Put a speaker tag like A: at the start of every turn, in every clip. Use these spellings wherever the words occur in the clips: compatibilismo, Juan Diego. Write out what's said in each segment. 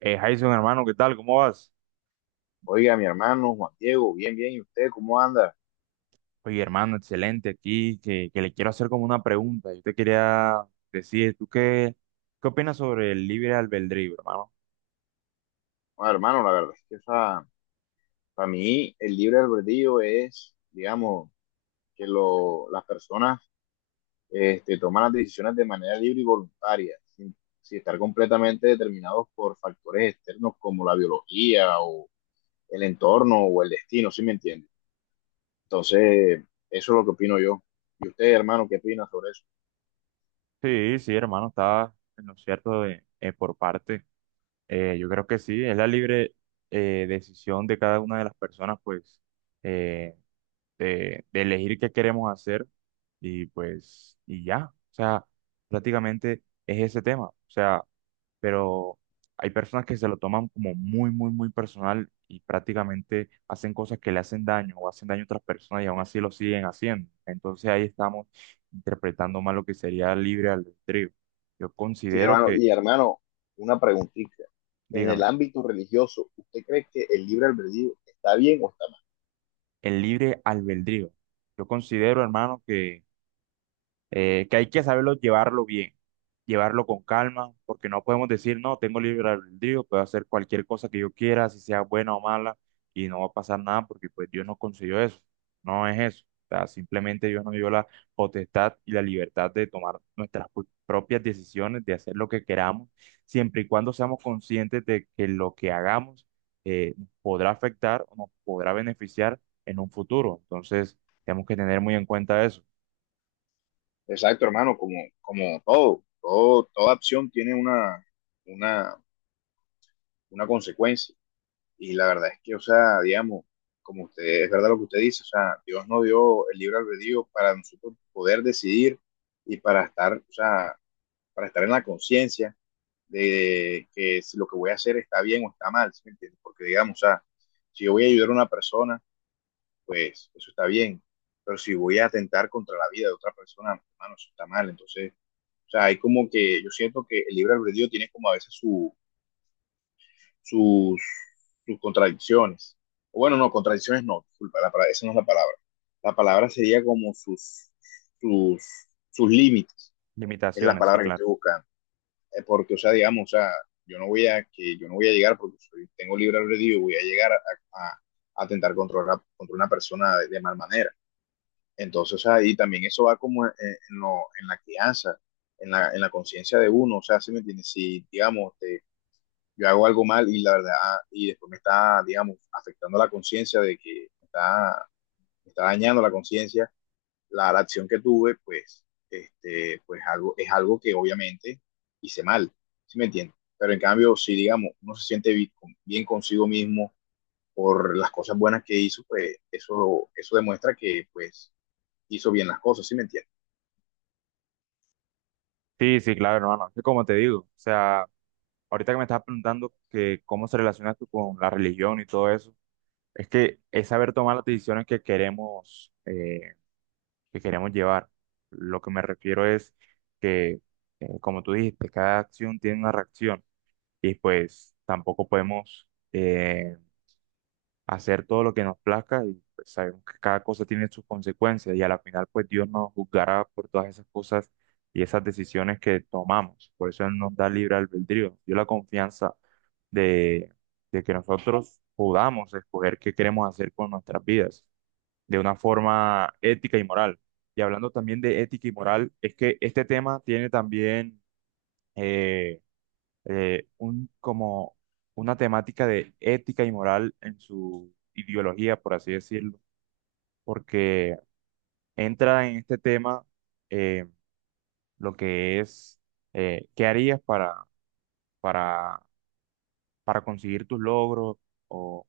A: Jason, hermano, ¿qué tal? ¿Cómo vas?
B: Oiga, mi hermano Juan Diego, bien, bien, ¿y usted cómo anda?
A: Oye, hermano, excelente aquí, que le quiero hacer como una pregunta. Yo te quería decir, ¿qué opinas sobre el libre albedrío, hermano?
B: Bueno, hermano, la verdad es que para mí el libre albedrío es, digamos, que las personas toman las decisiones de manera libre y voluntaria, sin estar completamente determinados por factores externos como la biología o el entorno o el destino, ¿sí me entiende? Entonces, eso es lo que opino yo. ¿Y usted, hermano, qué opina sobre eso?
A: Sí, sí, hermano, está en lo cierto de, por parte. Yo creo que sí, es la libre decisión de cada una de las personas, pues, eh, de elegir qué queremos hacer y pues, y ya. O sea, prácticamente es ese tema. O sea, pero hay personas que se lo toman como muy personal y prácticamente hacen cosas que le hacen daño o hacen daño a otras personas y aún así lo siguen haciendo. Entonces ahí estamos interpretando mal lo que sería el libre albedrío. Yo
B: Sí,
A: considero
B: hermano.
A: que,
B: Y hermano, una preguntita. En el
A: dígame,
B: ámbito religioso, ¿usted cree que el libre albedrío está bien o está mal?
A: el libre albedrío. Yo considero, hermano, que hay que saberlo llevarlo bien, llevarlo con calma, porque no podemos decir, no, tengo libre albedrío, puedo hacer cualquier cosa que yo quiera, si sea buena o mala, y no va a pasar nada, porque pues Dios nos concedió eso, no es eso. O sea, simplemente Dios nos dio la potestad y la libertad de tomar nuestras propias decisiones, de hacer lo que queramos, siempre y cuando seamos conscientes de que lo que hagamos nos podrá afectar o nos podrá beneficiar en un futuro. Entonces, tenemos que tener muy en cuenta eso.
B: Exacto, hermano, como, como todo, todo, toda acción tiene una, una consecuencia. Y la verdad es que, o sea, digamos, como usted, es verdad lo que usted dice, o sea, Dios nos dio el libre albedrío para nosotros poder decidir y para estar, o sea, para estar en la conciencia de que si lo que voy a hacer está bien o está mal, ¿sí me entiendes? Porque digamos, o sea, si yo voy a ayudar a una persona, pues eso está bien, pero si voy a atentar contra la vida de otra persona, hermano, eso está mal. Entonces, o sea, hay como que yo siento que el libre albedrío tiene como a veces sus, sus contradicciones. O bueno, no, contradicciones no, disculpa, esa no es la palabra. La palabra sería como sus, sus límites, es la
A: Limitaciones, sí,
B: palabra que
A: claro.
B: estoy buscando. Porque, o sea, digamos, o sea, yo no voy a, que yo no voy a llegar porque soy, tengo libre albedrío, y voy a llegar a tentar controlar contra una persona mal manera. Entonces, o sea, y también eso va como en la crianza, en la conciencia de uno, o sea, ¿sí me entiendes? Si, digamos, yo hago algo mal y la verdad, y después me está, digamos, afectando la conciencia de que me está dañando la conciencia, la acción que tuve, pues, pues es algo que obviamente hice mal, ¿sí me entiendes? Pero en cambio, si digamos, uno se siente bien, bien consigo mismo por las cosas buenas que hizo, pues eso demuestra que pues hizo bien las cosas, ¿sí me entiendes?
A: Sí, sí, claro, hermano. Es que como te digo, o sea, ahorita que me estás preguntando que cómo se relaciona tú con la religión y todo eso, es que es saber tomar las decisiones que queremos llevar. Lo que me refiero es que, como tú dijiste, cada acción tiene una reacción y pues tampoco podemos eh, hacer todo lo que nos plazca y pues, sabemos que cada cosa tiene sus consecuencias y a la final pues Dios nos juzgará por todas esas cosas y esas decisiones que tomamos. Por eso Él nos da libre albedrío, nos dio la confianza de, de que nosotros podamos escoger qué queremos hacer con nuestras vidas de una forma ética y moral. Y hablando también de ética y moral, es que este tema tiene también... eh, un, como una temática de ética y moral en su ideología, por así decirlo, porque entra en este tema eh, lo que es, ¿qué harías para, para conseguir tus logros? ¿O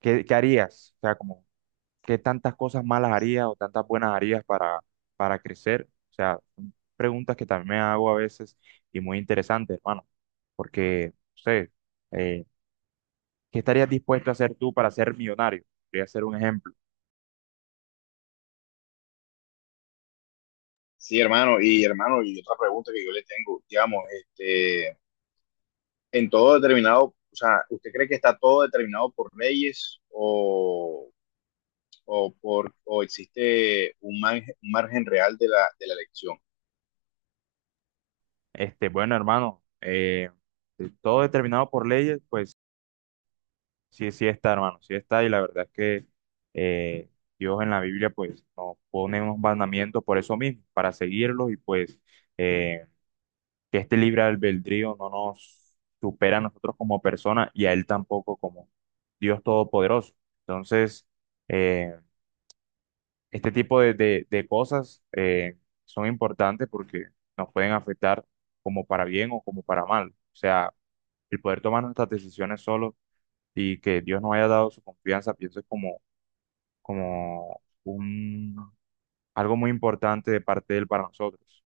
A: qué harías? O sea, como, ¿qué tantas cosas malas harías o tantas buenas harías para crecer? O sea, son preguntas que también me hago a veces y muy interesantes, hermano, porque, no sé, eh, ¿qué estarías dispuesto a hacer tú para ser millonario? Voy a hacer un ejemplo.
B: Sí, hermano, y hermano, y otra pregunta que yo le tengo, digamos, este, en todo determinado, o sea, ¿usted cree que está todo determinado por leyes o por, o existe un margen real de de la elección?
A: Este, bueno, hermano, todo determinado por leyes, pues sí, sí está, hermano, sí está. Y la verdad es que eh, Dios en la Biblia, pues nos pone unos mandamientos por eso mismo, para seguirlos y pues eh, que este libre albedrío no nos supera a nosotros como personas y a Él tampoco como Dios Todopoderoso. Entonces, eh, este tipo de, de cosas son importantes porque nos pueden afectar como para bien o como para mal. O sea, el poder tomar nuestras decisiones solo y que Dios nos haya dado su confianza, pienso es como, como un, algo muy importante de parte de Él para nosotros.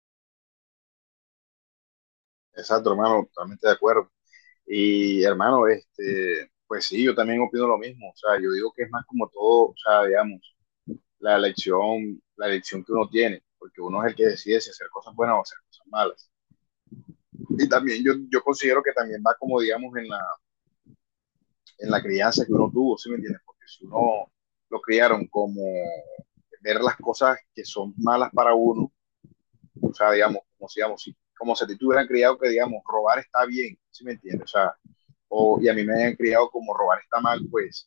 B: Exacto, hermano, totalmente de acuerdo. Y hermano, este, pues sí, yo también opino lo mismo. O sea, yo digo que es más como todo, o sea, digamos, la elección que uno tiene, porque uno es el que decide si hacer cosas buenas o hacer cosas malas. Y también yo considero que también va como, digamos, en en la crianza que uno tuvo, ¿sí me entiendes? Porque si uno lo criaron como ver las cosas que son malas para uno, o sea, digamos, como si a ti te hubieran criado que, digamos, robar está bien, ¿sí me entiendes? O sea, o, y a mí me hayan criado como robar está mal, pues,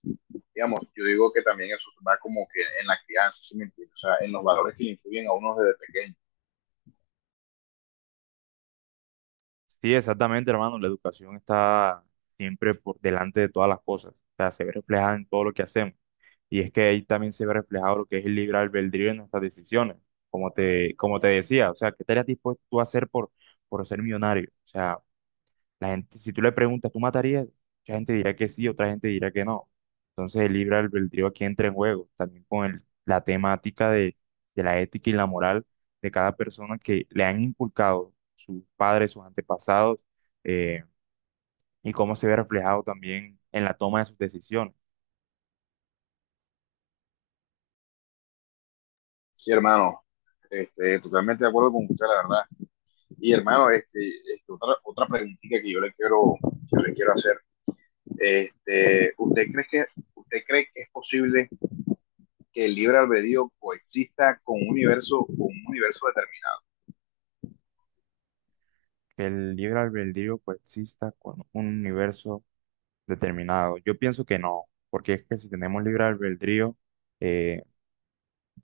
B: digamos, yo digo que también eso va como que en la crianza, ¿sí me entiendes? O sea, en los valores que le influyen a uno desde pequeño.
A: Sí, exactamente, hermano, la educación está siempre por delante de todas las cosas. O sea, se ve reflejada en todo lo que hacemos. Y es que ahí también se ve reflejado lo que es el libre albedrío en nuestras decisiones, como te decía, o sea, ¿qué estarías dispuesto tú a hacer por ser millonario? O sea, la gente, si tú le preguntas, ¿tú matarías? Mucha gente dirá que sí, otra gente dirá que no. Entonces el libre albedrío aquí entra en juego, también con la temática de la ética y la moral de cada persona que le han inculcado sus padres, sus antepasados, eh, y cómo se ve reflejado también en la toma de sus decisiones.
B: Sí, hermano, este, totalmente de acuerdo con usted, la verdad. Y hermano, este, otra preguntita que yo le quiero hacer. Este, ¿usted cree que es posible que el libre albedrío coexista con un con un universo determinado?
A: Que el libre albedrío coexista con un universo determinado. Yo pienso que no, porque es que si tenemos libre albedrío, eh,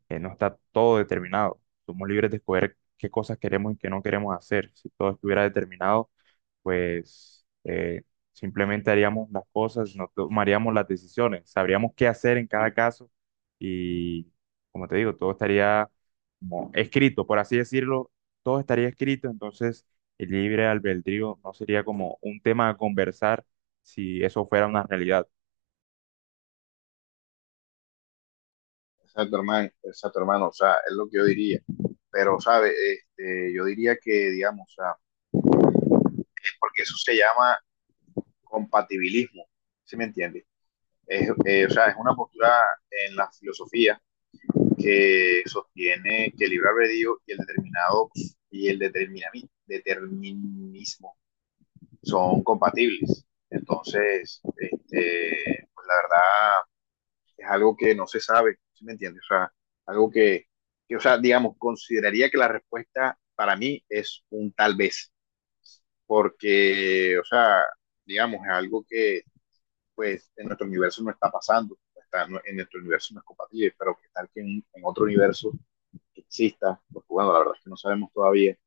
A: no está todo determinado. Somos libres de escoger qué cosas queremos y qué no queremos hacer. Si todo estuviera determinado, pues simplemente haríamos las cosas, no tomaríamos las decisiones, sabríamos qué hacer en cada caso y, como te digo, todo estaría como escrito, por así decirlo, todo estaría escrito, entonces el libre albedrío no sería como un tema a conversar si eso fuera una realidad.
B: Exacto, hermano, o sea, es lo que yo diría. Pero, ¿sabe? Este, yo diría que, digamos, o sea, es porque eso se llama compatibilismo, ¿sí me entiende? Es, o sea, es una postura en la filosofía que sostiene que el libre albedrío y el determinado y determinismo son compatibles. Entonces, este, pues la verdad, es algo que no se sabe, ¿sí me entiendes? O sea, algo que, o sea, digamos, consideraría que la respuesta para mí es un tal vez, porque, o sea, digamos, es algo que, pues, en nuestro universo no está pasando, está, no, en nuestro universo no es compatible, pero que tal que en otro universo exista, porque bueno, la verdad es que no sabemos todavía,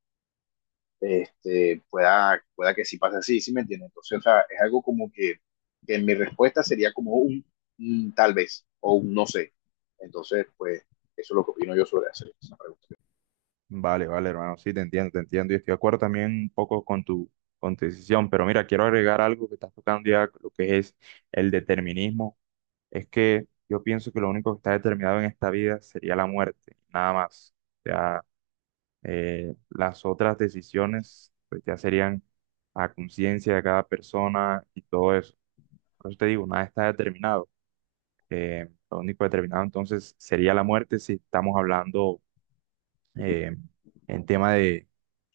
B: este, pueda que sí pase así, ¿sí me entiendes? Entonces, o sea, es algo como que mi respuesta sería como un tal vez o un no sé. Entonces, pues, eso es lo que opino yo sobre hacer esa pregunta.
A: Vale, vale, hermano, sí, te entiendo y estoy de acuerdo también un poco con tu decisión, pero mira, quiero agregar algo que estás tocando ya, lo que es el determinismo. Es que yo pienso que lo único que está determinado en esta vida sería la muerte, nada más. Ya las otras decisiones pues ya serían a conciencia de cada persona y todo eso. Por eso te digo, nada está determinado. Lo único determinado entonces sería la muerte si estamos hablando eh, en tema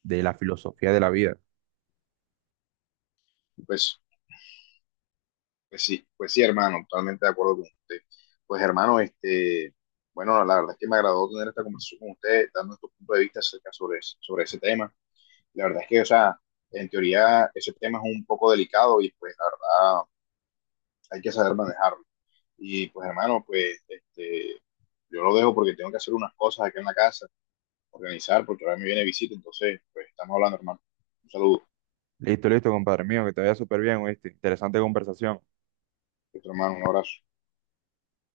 A: de la filosofía de la vida.
B: Pues, pues sí, hermano, totalmente de acuerdo con usted. Pues, hermano, este, bueno, la verdad es que me agradó tener esta conversación con usted, dando nuestro punto de vista sobre ese tema. La verdad es que, o sea, en teoría, ese tema es un poco delicado y, pues, la verdad, hay que saber manejarlo. Y pues hermano, pues este, yo lo dejo porque tengo que hacer unas cosas acá en la casa, organizar, porque ahora me viene visita, entonces pues estamos hablando hermano. Un saludo,
A: Listo, listo, compadre mío, que te vaya súper bien, ¿oíste? Interesante conversación.
B: nuestro hermano, un abrazo.